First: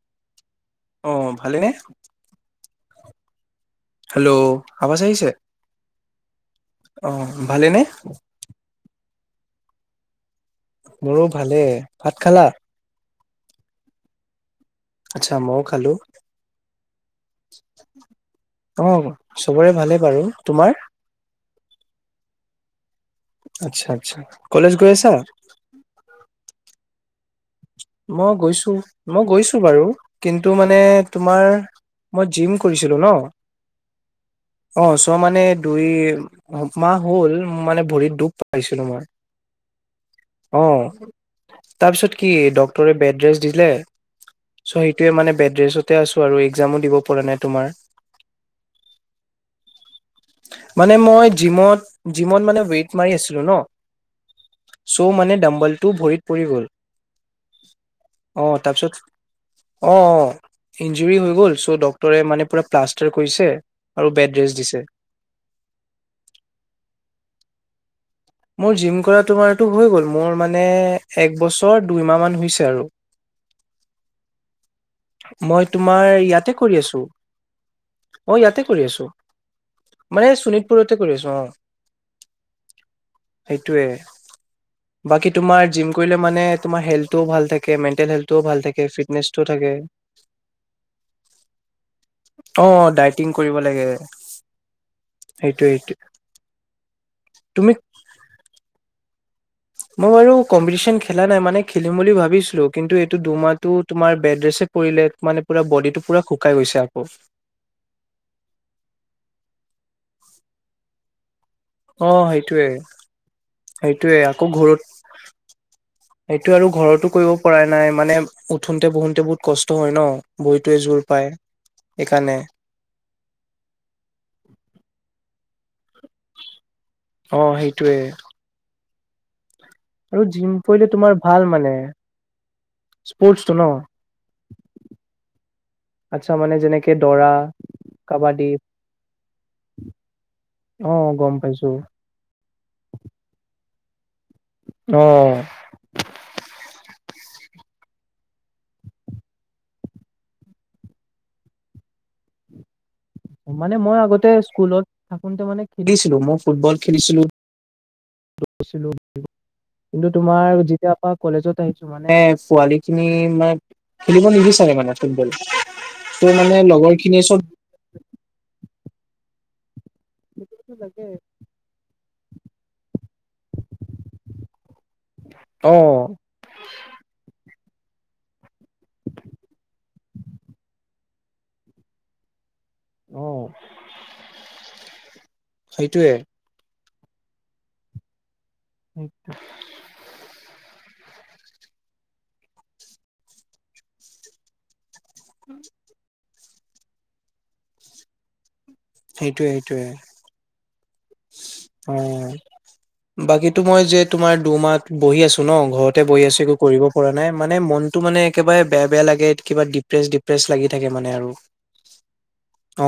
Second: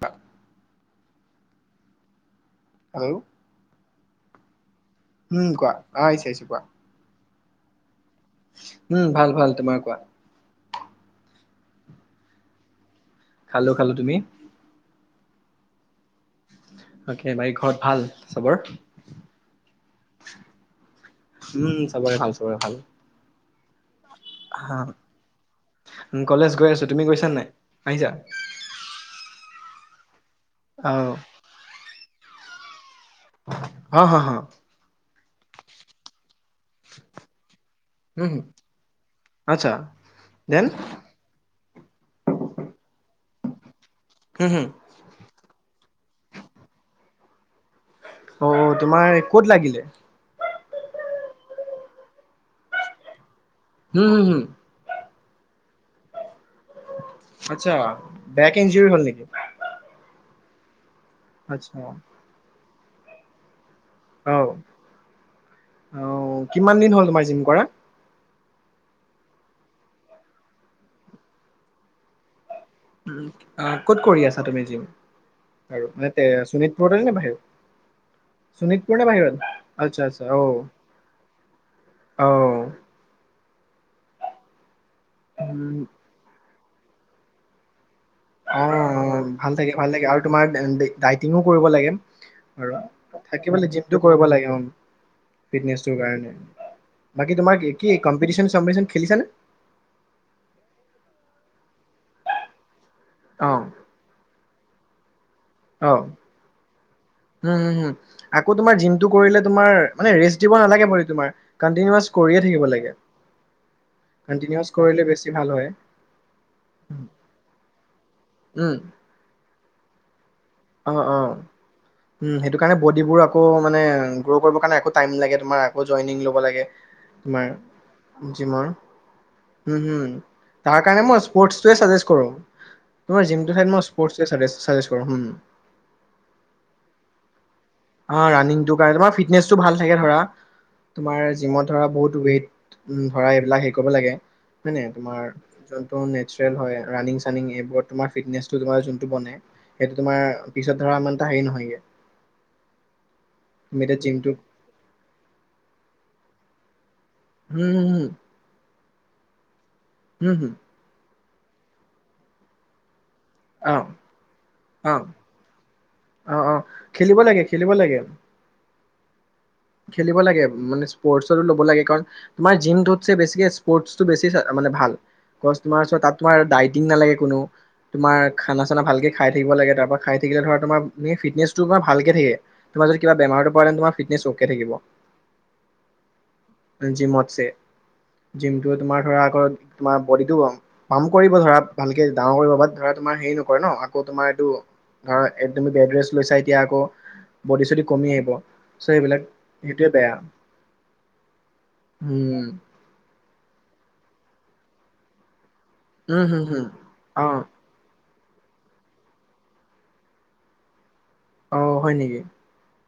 ত অ ভালেনে hello hello আৱাজ আহিছে উম কোৱা আ আহিছে আহিছে কোৱা ভালে নে উম ভাল ভাল তোমাৰ কোৱা মোৰো ভালে ভাত খালা? খালো -খালো তুমি? আচ্ছা মওঁ খালো অ কে বাকি ঘৰত ভাল চবৰ? অ চবৰে ভালে বাৰু তোমাৰ উম', চবৰে ভাল। চবৰে ভাল। আচ্ছা। আচ্ছা, কলেজ হা গৈ আছা? কলেজ গৈ আছো তুমি গৈছা নাই? আহিছা মই গৈছো -মই গৈছো বাৰু কিন্তু মানে অ তোমাৰ মই জিম কৰিছো। সেইটো ন, হ হ হ। অহ চ মানে দুই দু মাহ হ'ল মানে ভৰিত উম দুখ হুম পাইছিলো মই, আচ্ছা দেন অহ । তাৰপিছত কি ড বেদ্ৰেছ বেড্ৰেছ দিলে? চ, হুম হুম সেইটোয়ে মানে বেড্ৰছত তে আছো আৰু একজামো দিব পৰা নাই তোমাৰ। অ, তোমাৰ ক'ত লাগিল? মানে মই জিমত, জিমত মানে ৱেইট মাৰি আছিলো ন হুম হুম হুম । চ' মানে ডম্বলটো ভৰিত পৰি গ'ল। আচ্ছা, অ বেক ইঞ্জুৰি তাৰপিছত হ'ল নেকি? অ অ ইঞ্জুৰি হৈ গ'ল, আচ্ছা চ ডক্টৰে মানে পুৰা প্লাষ্টাৰ কৰিছে। আৰু বেড আহ, ৰেষ্ট দিছে আহ, কিমান দিন হ'ল তোমাৰ জিম কৰা? মোৰ জিম কৰা তোমাৰটো হৈ গল, মোৰ মানে এক বছৰ দুইমাহ মান হৈছে আৰু আহ, ক'ত কৰি আছা তুমি জিম মই আৰু তোমাৰ মানে তে ইয়াতে কৰি আছো শোণিতপুৰত নে অ বাহিৰত ইয়াতে কৰি শোণিতপুৰ আছো নে বাহিৰত? আচ্ছা, মানে আচ্ছা, শোণিতপুৰতে কৰি আছো আহ', আহ। সেইটোৱে। বাকী উম তোমাৰ জিম কৰিলে মানে তোমাৰ হেল্থও ভাল থাকে ম অ, ভাল থাকে, ভাল লাগে আৰু তোমাৰ ডাইটিঙো কৰিব লাগে অ আৰু ডাইটিং থাকি কৰিব লাগে জিমটো কৰিব লাগে অ, সেইটোয়ে ফিটনেচটোৰ সেইটোয়ে কাৰণে বাকী তোমাৰ তুমি কি কম্পিটিচন সম্পিটিচন খেলিছা নে? মই বাৰু কম্পিটিচন খেলা নাই মানে খেলিম বুলি ভাবিছিলো। কিন্তু এইটো অ দুমাহটো তোমাৰ বেডৰেছে পৰিলে মানে পুৰা অ, বডিটো পুৰা শুকাই গৈছে আকৌ হম হম হম আকৌ তোমাৰ জিমটো কৰিলে তোমাৰ মানে ৰেষ্ট দিব নালাগে মানে তোমাৰ কন্টিনিউৱাচ অ, কৰিয়ে থাকিব সেইটোৱে, লাগে সেইটোৱে আকৌ কন্টিনিউৱাচ ঘৰত কৰিলে বেছি ভাল হয় সেইটো আৰু ঘৰতো কৰিব পৰা নাই মানে উম উঠোতে বহোতে বহুত কষ্ট টো হয় ন। বডীটোৱে অ জোৰ অ পায় উম সেইকাৰণে সেইটো কাৰণে বডিবোৰ আকৌ মানে গ্ৰ' কৰিবৰ কাৰণে আকৌ টাইম লাগে তোমাৰ আকৌ জইনিং লব লাগে, অ সেইটোয়ে তোমাৰ জিমৰ হুম হুম, আৰু জিম তাৰ কৰিলে কাৰণে তোমাৰ মই ভাল মানে স্পৰ্টছটোৱে চাজেষ্ট কৰো, তোমাৰ স্পৰ্টচটো জিমটোৰ ন ঠাইত মই স্পৰ্টছটোৱেই চাজেষ্ট কৰো। আচ্ছা মানে যেনেকে দৌৰা অ কাবাডী ৰাণীং যোগাৰ, এইবোৰত ফিটনেচটো ভাল থাকে ধৰা, অ তোমাৰ গম পাইছো জিমত ধৰা, বহুত ৱেইট ধৰা এইবিলাক ক'ব লাগে। হয়নে, অ তোমাৰ যোনটো নেচুৰেল হয় ৰাণীং ৰানিং এইবোৰত তোমাৰ ফিটনেচটো তোমাৰ যোনটো বনে, সেইটো তোমাৰ পিছত ধৰা সিমান এটা হেৰি নহয়গে। মানে, তুমি মই এতিয়া আগতে জিমটো স্কুলত থাকোতে মানে খেলিছিলো মই ফুটবল, উ'মম গৈছিলোঁ বোলো [inaudible] কিন্তু হুম হুম হুম তোমাৰ যেতিয়া পৰা কলেজত আহিছো, মানে পোৱালি মানে, অ খেলিব নিবিচাৰে অ মানে, ফুটবল ত' অ অ মানে লগৰ খেলিব খিনিয়ে লাগে চব খেলিব লাগে খেলিব লাগে মানে স্পৰ্টচতো ল'ব লাগে, কাৰণ তোমাৰ জিমটোত চে বেছিকে স্পৰ্টটো বেছি মানে ভাল, অ তোমাৰ ওচৰত তাত তোমাৰ ডাটিং নালাগে কোনো। তোমাৰ খানা চানা ভালকে খাই থাকিব লাগে, তাৰ পৰা খাই থাকিলে ধৰা তোমাৰ ফিটনেচটো তোমাৰ ভালকে থাকে। তোমাৰ যদি কিবা বেমাৰটো পৰে তোমাৰ ফিটনেচটো সেইটোৱে জিমত ছে। জিমটোৱে তোমাৰ ধৰা, আকৌ তোমাৰ বডিটো ৰং কাম কৰিব ধৰা, ভালকে ডাঙৰ কৰিব বাট ধৰা, তোমাৰ হেৰি নকৰে ন আকৌ তোমাৰ এইটো ধৰা একদমে বেটৰেছ লৈছা। এতিয়া আকৌ বডি চদি কমি আহিব। ছ' এইবিলাক সেইটোয়ে সেইটোয়ে এইটোৱে বেয়া অ উম বাকী তোমাৰ যে তোমাৰ দুমাহ বহি আছো। ন ঘৰতে বহি উম আছো, হুম একো হুম কৰিব পৰা অ নাই মানে মন তো মানে একেবাৰে বেয়া, বেয়া লাগে কিবা ডিপ্ৰেছ, ডিপ্ৰেছ লাগি থাকে। মানে আৰু অ হয় নেকি,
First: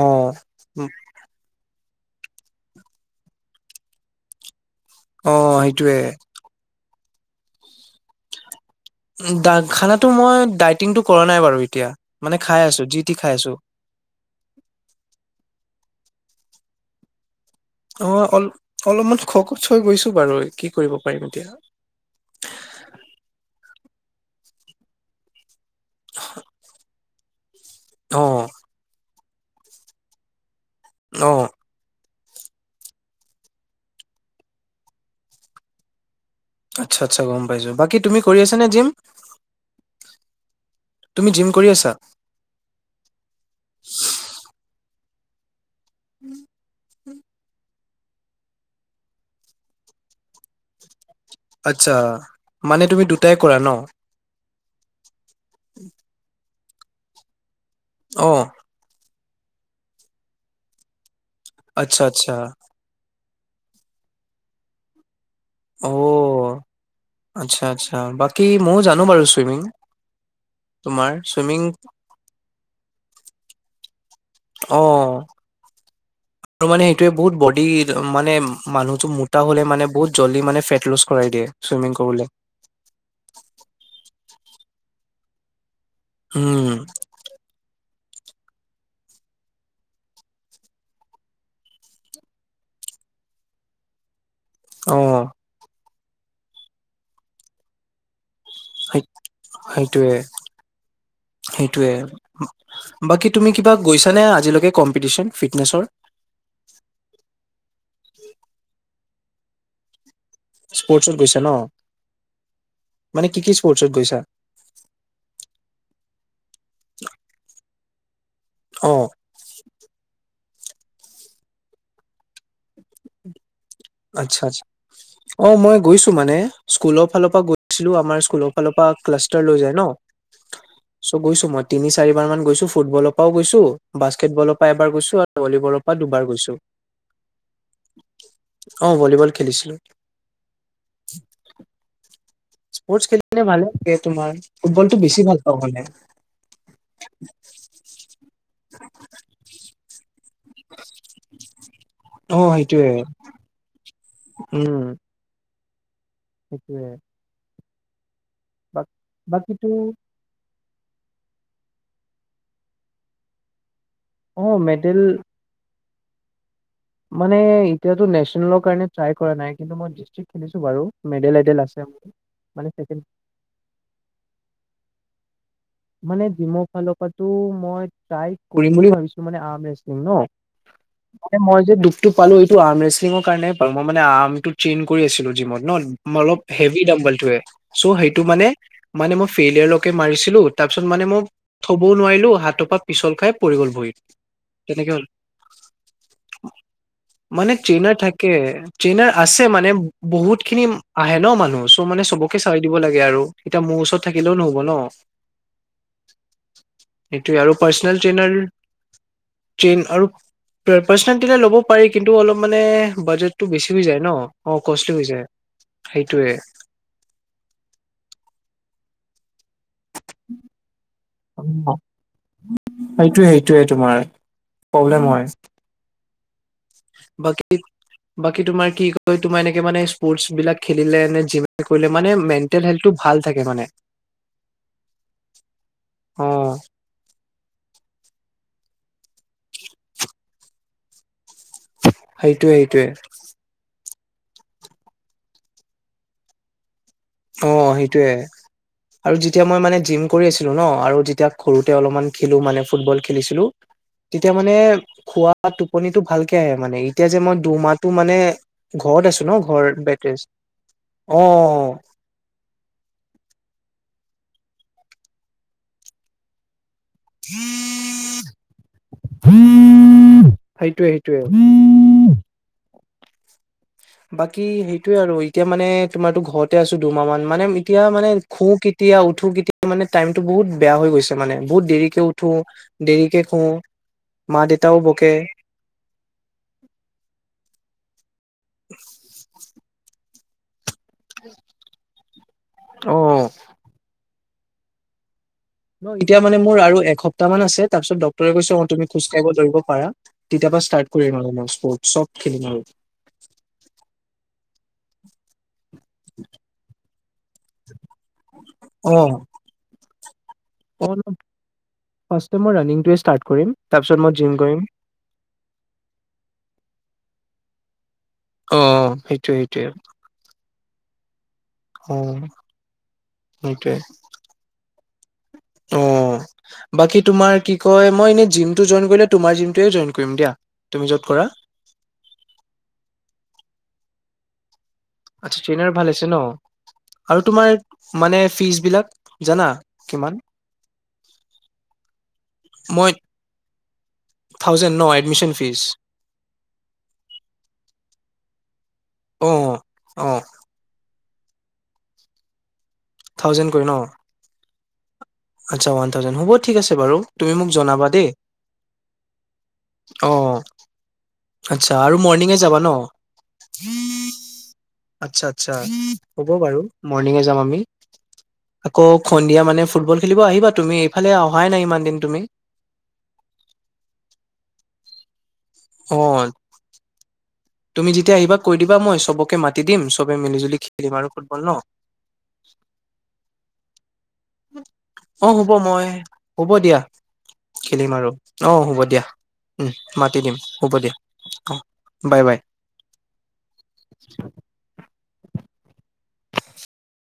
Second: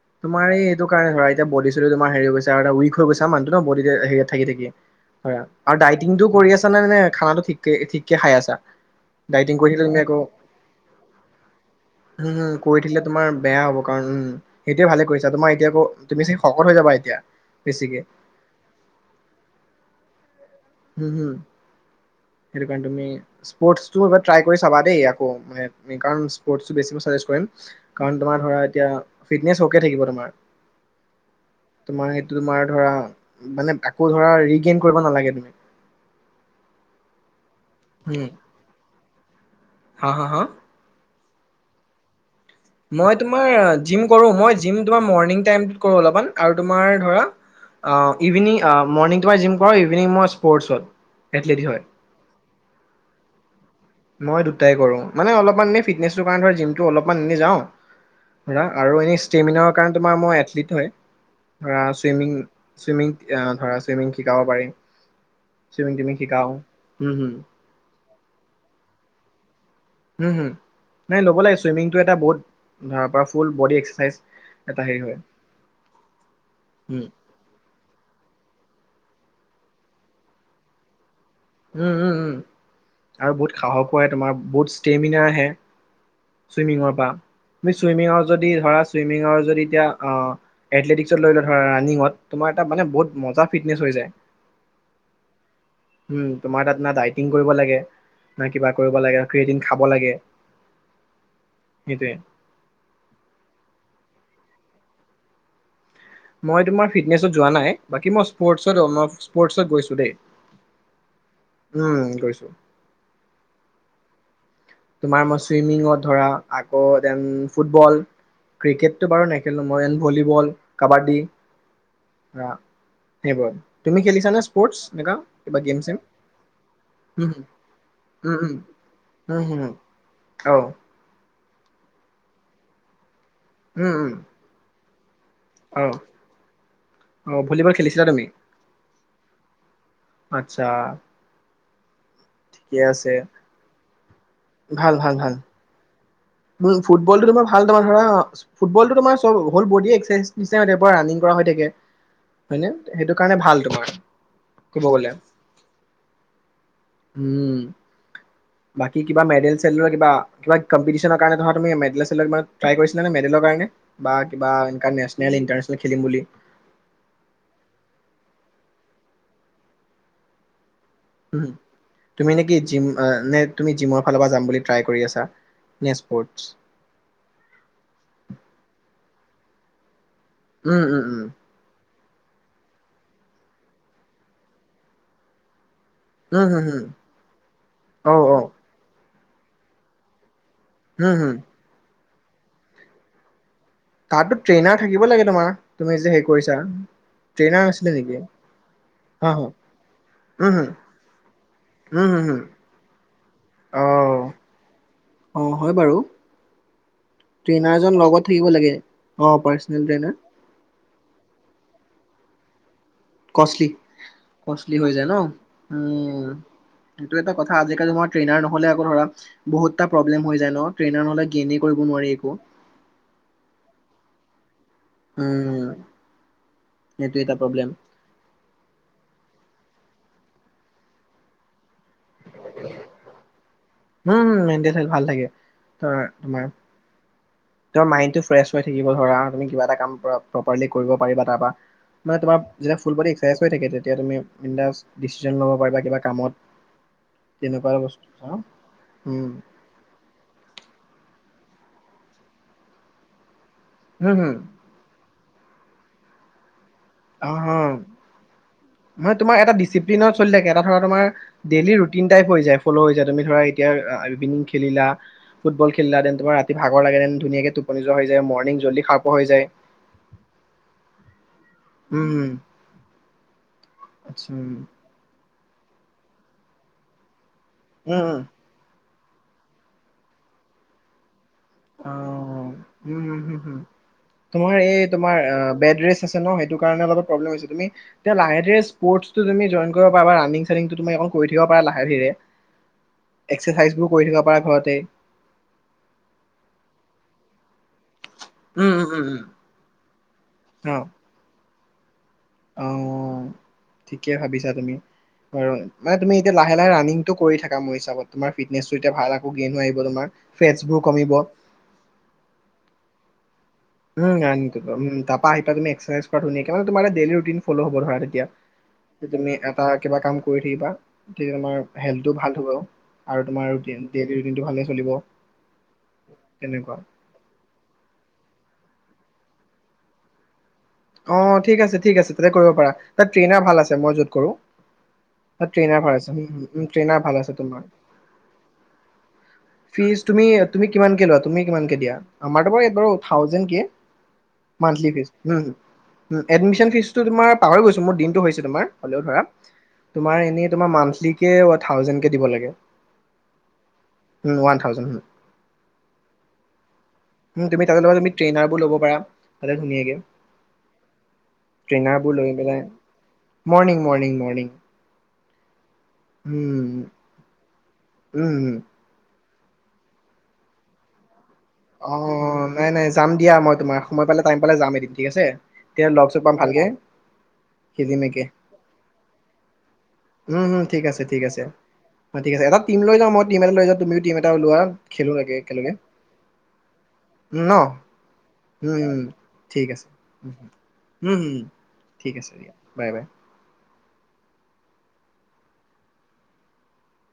অ তোমাৰ এই এইটো কাৰণে হয় এতিয়া বডি সেইটো তোমাৰ হেৰি হয় গৈছে, আৰু উইক হৈ গৈছে, মানুহটো ন বডি হে থাকি, থাকি অ হয়, আৰু সেইটোয়ে ডাইটিং টোও কৰি আছা নে নে? খানাটো ঠিকে ঠিককে খাই আছা? ডাইটিং কৰি থাকিলে তুমি খানাটো আকৌ মই ডাইটিংটো কৰা নাই বাৰু এতিয়া উম মানে হুম খাই কৰি আছো যি থাকিলে টি তোমাৰ খাই আছো বেয়া হ'ব কাৰণ উম সেইটোয়ে ভালে কৰিছা তোমাৰ এতিয়া আকৌ তুমি শকত হৈ যাবা এতিয়া বেছিকে অ অল অলপমান শকত হৈ গৈছো বাৰু কি কৰিব উম পাৰিম হম এতিয়া হেতু কাৰণে তুমি স্পৰ্টছ তোৰ বাবে ট্ৰাই কৰি চাবা দেই আকৌ মানে কাৰণ স্পৰ্টছ ও বেছি কৰিম কাৰণ অ তোমাৰ ধৰা এতিয়া ফিটনেচ অকে থাকিব তোমাৰ অহ তোমাৰ সেইটো তোমাৰ ধৰা মানে আকৌ ধৰা ৰিগেইন কৰিব নালাগে তুমি আচ্ছা আচ্ছ গম পাইছো বাকি তুমি উম কৰি আছা নে জিম হা হা হা তুমি জিম কৰি আছা মই তোমাৰ জিম কৰো মই জিম তোমাৰ মৰ্ণিং টাইম কৰো অলপমান আৰু তোমাৰ ধৰা ইভিনিং আ মৰ্নিং তোমাৰ জিম কৰো ইভিনিং মই স্পৰ্টছ ত আচ্ছা মানে তুমি দুটাই কৰা ন মই দুটাই কৰো মানে অলপমান ফিটনেচ তোৰ কাৰণ জিম টো অলপমান এনেই অ যাওঁ আৰু এনেই ষ্টেমিনাৰ কাৰণে তোমাৰ মোৰ এথলিট হয়। ধৰা আচ্ছা আচ্ছা চোইমিং-চোইমিং এ ধৰা চুইমিং শিকাব পাৰি। অ চুইমিং টুইমিং শিকাও হম হম আচ্ছা-আচ্ছা বাকি ময়ো যা নো বাৰু ছুইমিং। হোম, নাই ল'ব লাগে, চুইমিং টো এটা বহুত ধৰা পোৰা ফুল বডী এক্স সাইচ অ আৰু মানে উম সেইটোৱে বহুত বডি মানে মানুহ মোটা হলে মানে বহুত জল্দি মানে ফেট লছ উম-উম-উম আৰু বহুত সাহসো হয় তোমাৰ বুড ষ্টেমিনা আহে উম চুইমিঙৰ পৰা। মিছ চুইমিঙৰ যদি ধৰা চুইমিঙৰ যদি এতিয়া এথলেটিকছত লৈ লওঁ ধৰা ৰানিঙত তোমাৰ এটা মানে বহুত মজা ফিটনেছ হৈ যায়। অ উম তোমাৰ তাত না ডাইটিং কৰিব লাগে না কিবা কৰিব সেইত লাগে ক্ৰিয়েটিন খাব লাগে সেইটোয়ে-সেইটোয়ে সেইটোৱে বাকী তুমি কিবা গৈছানে? আজিলৈ কম্পিটিশ্যন ফিটনেচৰ? স্পদ, মই স্পৰ্টছত গৈছো দেই। স্পৰ্টচত গৈছা উম গৈছো ন? কি কি স্পৰ্টচত গৈছা? তোমাৰ মই চুইমিঙত ধৰা আকৌ দেন ফুটবল অ' ক্ৰিকেটটো বাৰু নেখেলো মই এন ভলীবল কাবা্ডী, সেইবোৰত। আচ্ছা-আছ অ মই চেম গৈছো মানে, স্কুলৰ ফালৰ উম পৰা গৈছিলো, আমাৰ উম স্কুলৰ উম ফালৰ পৰা ক্লাষ্টাৰ উম লৈ হুম যাই ন অ চ গৈছ। মই তিনি চাৰিবাৰ মান গৈছো ফুটবলত ও গৈছো, বাস্কেটবল পৰা এবাৰ গৈছ আহ, আহ ভলীবল খেলিছিলা তুমি? অ ভলীবল খেলিছিলোঁ। আচ্ছা। ঠিকে স্পৰ্টছ আছে খেলিলে ভালে থাকে তোমাৰ ফুটবলটো বেছি ভাল পাওঁ মানে [inaudible] বোলো ফুটবল টো মানে তোমাৰ ভাল তোমাৰ ধৰা ফুটবলটো তোমাৰ চব হল বডি এক্সাৰ চাইজ। পিছে দেউবাৰে ৰাণিং কৰা হৈ থাকে অ' হয়নে সেইটোয়ে সেইটো কাৰণে ভাল তোমাৰ। উম কব গলে। সেইটোয়ে। উম। বাকী কিবা মেডেল চেডেলৰ কিবা কিবা। কম্পিটিছ কাৰণ ধৰা তুমি মেডেল ছেডেলৰ ওপৰত ট্ৰাই কৰিছিলা নে মেডেলৰ কাৰণে বা কিবা অ' বা মেডেল ইণ্টাৰনিছনেল ইণ্টাৰনিছনেল। খেলিম বুলি মানে, এতিয়াতো নেচনেলৰ কাৰণে ট্ৰাই কৰা নাই কিন্তু মই ডিষ্ট্ৰিক্ট খেলিছো বাৰু। মেডেল এডেল আছে মোৰ। তুমি নেকি মানে জিম, ছেকেণ্ড নে তুমি জিমৰ ফাল পৰা যাম বুলি ট্ৰাই কৰি আছা। নে মানে স্পৰ্টছ? জিমৰ ফালৰ পৰাটো মই ট্ৰাই কৰিম বুলি ভাবিছোঁ । মানে আৰ্ম ৰেশ্লিং ন। উম, উম, উম । টো পালো এইটো আম ৰেচলিঙৰ কাৰণে পালো, মই মানে আৰ্মটো ট্ৰেইন কৰি আছিলো জিমত ন। অলপ উম হুম হেভি হুম দাম্বলটোয়ে, চ' অ সেইটো অ মানে মানে মই ফেইলিয়াৰলৈকে মাৰিছিলো। তাৰপিছত মানে হুম মোক হুম থব নোৱাৰিলো হাতৰ পৰা পিছল খাই পৰি গল ভৰিত তাতো ট্ৰেইনাৰ তেনেকে থাকিব হল, লাগে তোমাৰ তুমি যে হেৰি কৰিছা মানে আছিলে ট্ৰেইনাৰ নেকি? থাকে, ট্ৰেইনাৰ অ হ আছে মানে বহুত উম খিনি হুম আহে ন মানুহ, চ' মানে উম হুম চবকে হুম চাই দিব লাগে আৰু এতিয়া মোৰ অ ওচৰত থাকিলেও নহ'ব ন। অ, হয় বাৰু। সেইটোয়ে আৰু ট্ৰেইনাৰজন পাৰ্চনেল লগত ট্ৰেইনৰ, থাকিব লাগে। অ ট্ৰেইন পাৰ্চনেল আৰু ট্ৰেইনাৰ পাৰ্চনেল ট্ৰেইন ল'ব পাৰি। কিন্তু অলপ মানে ‍ বাজেটটো কষ্টলি, বেছি হৈ যায় ন অ কষ্টলি হৈ যায় ন উম, সেইটোয়ে সেইটো এটা কথা আজিকালি মই ট্ৰেইনাৰ নহলে আকৌ ধৰা বহুতটা প্ৰব্লেম হৈ যায় ন, ট্ৰেইনাৰ হ'লে অ সেইটোৱে, সেইটোৱে তোমাৰ । প্ৰব্লেম হয়। উম সেইটো এটা বাকী, প্ৰব্লেম বাকী তোমাৰ কি কয় তোমাৰ এনেকে। মানে স্পৰ্টছ বিলাক খেলিলে এনে জিম কৰিলে মানে মেন্টেল হেল্থটো ভাল থাকে মানে, উম মেণ্টেল হেল্থ ভাল থাকে ধৰ অ। ফ্ৰেচ হৈ থাকিব ধৰা, তুমি কিবা এটা ধৰা পাৰিলে কৰিব পাৰিবা তাৰপৰা মানে তোমাক সেইটোয়ে যেনে সেইটোয়ে ফুল বডি এক্সৰচাইজ হৈ যে । তেতিয়া তুমি, বিন্দাচ ডিচিজন ল'ব পাৰিবা কিবা কামত অ তেনেকুৱা সেইটো, য়ে বস্তু আৰু উম যেতিয়া মই মানে জিম কৰি আছিলো ন আৰু যেতিয়া সৰুতে অলপমান খেলো মানে ফুটবল খেলিছিলোঁ। হম তেতিয়া মানে খোৱা তাত টোপনিতো ভালকে আহে। মানে এতিয়া যে মই হম অ দুমাহটো মানে ঘৰত মানে আছো ন তোমাৰ এটা ঘৰত ডিচিপ্লিনত বেডৰেষ্ট চলি থাকে এটা ধৰা তোমাৰ অ। ডেইলি ৰুটিন টাইপ হৈ যায়, ফল হৈ যায়, তুমি ধৰা এতিয়া [unintelligible] খেলিলা ফুটবল খেলিলা দেন তোমাৰ ভাগৰ লাগে যেন ধুনীয়াকে টোপনি যোৱা হৈ যায় মৰ্ণিং জল্দি হাৰ পোৱা হৈ যায়। সেইটোয়ে সেইটোয়ে উম আচ্ছা বাকী সেইটোয়ে আৰু এতিয়া মানে তোমাৰতো ঘৰতে আছো দুমাহ মান মানে এতিয়া মানে উম খু এতিয়া উঠো কেতিয়া মানে টাইমটো বহুত বেয়া হৈ গৈছ অ উম হ শু হ মা তোমাৰ দেউতাও এই বকে তোমাৰ বেদ ৰেচ আছে ন সেইটো কাৰনে প্ৰবলেম হৈছে তুমি এতিয়া লাহে ধীৰে স্পৰ্ট তুমি জইন কৰিব পাৰা। [unintelligible] কৰি থাকিব পাৰা লাহে ধীৰে অ এক্সাৰচাইজ বোৰ কৰি থাকিব পাৰা ঘৰতে। অ এতিয়া মানে মোৰ আৰু এসপ্তাহ মান আছে তাৰপিছত তই কৈছ অ উম তুমি উম খোজ উম উম কাঢ়িব পাৰা তেতিয়া পা ষ্টাৰ্ট অ কৰিম আৰু। চ অ ঠিকেই ভাবিছা। তুমি [unintelligible] মানে তুমি এতিয়াাহে লাহে ৰানিংটো কৰি থাকা মোৰ হিচাপত তোমাৰ ফিটনেছটো এতিয়া ভাল আকৌ গেইন হৈ আহিব তোমাৰ। ফেটছবোৰ কমিব। ফাৰ্ষ্টটো মই ৰানিংটো ষ্টাট কৰিম। তাৰপিছত মই উম জিম ৰানিং কৰিম কৰিব উম তাপা আহি পাই তুমি এক্সাৰ চাইজ কৰা ধুনীয়াকে তুমাৰ এটা ডেইলি ৰুটিন ফল হ'ব ধৰা অ এতিয়া সেইটোৱে তুমি সেইটোৱে এটা কিবা কাম কৰি থাকিবা। গতিকে তোমাৰ অ হেল্থটো ভাল হ'ব আৰু তোমাৰ সেইটোৱে ডেইলি ৰুটিনটো ভালেই চলিব। অ তেনেকুৱা। বাকী তোমাৰ কি কয় মই এনে জিম জইন কৰিলে তোমাৰ জিমটোৱে জইন কৰিম দিয়া । অ ঠিক আছে ঠিক আছে তাতে কৰিব পাৰা তাত ট্ৰেইনাৰ ভাল আছে । মই য'ত কৰোঁ । তাত ট্ৰেইনাৰ ভাল আছে উম উম উম ত্ৰেইনাৰ ভাল আছে তোমাৰ। মানে ফিজ বিলাক জানা ফিচ কিমান তুমি কিমানকে লোৱা? তুমি কিমানকে দিয়া? আমাৰ বাৰু মই থাউজেণ্ড কে। থাউজেণ্ড ন এডমিশ্চন ফিচ? এডমিশ্চন ফিচটো তোমাৰ পাহৰি গৈছো, মোৰ দিনটো হৈছে, তোমাৰ হ'লেও ধৰা অ এয়া অ তোমাৰ এনেই তোমাৰ মাহ মান্থলিকে থাউজেনকে দিব লাগে। থাউজেণ্ড কৈ ন? উম ওৱান থাউজেণ্ড। আচ্ছাওৱান থাউজেণ্ড হ'ব ঠিক আছে বাৰু! উ মোক তুমি তাতে জনাবা লগত দেই তুমি ট্ৰেইনাৰবোৰ ল'ব পাৰা তাতে ধুনীয়াকে! অ আচ্ছা আৰু ট্ৰেনাবোৰ লৈ মৰ্ণিঙে যাবা পেলাই, ন মৰ্ণিং মৰ্ণিং মৰ্ণিং আচ্ছা আচ্ছা! হ'ব বাৰু মৰ্ণিঙে যাম আমি । উম উম! সন্ধিয়া মানে ফুটবল খেলিব আহিবা তুমি এইফালে আহ অ নাই নাই যাম দিয়া মই তোমাৰ, সময় পালে টাইম পালে যাম এদিন । ঠিক আছে । তেওঁ অ লগ চগ পাম ভালকে তুমি খেলিম যেতিয়া একেউম আহিবা কৈ দিবা মই চবকে মাতি দিম চবে মিলি জুলি উম! ঠিক খেলিম আছে, আৰু ঠিক ফুটবল আছে, ন ঠিক আছে এটা টিম লৈ যাও মই টিম এটা লৈ যাওঁ তুমি টিম এটা লোৱা খেলো অ লাগে হ'ব একেলগে । মই হ'ব দিয়া খেলিম আৰু অ হ'ব উম দিয়া ঠিক আছে মাতি উম দিম হ'ব দিয়া উম, অ ঠিক বাই আছে বাই দিয়া বাই। । [unintelligible] [unintelligible]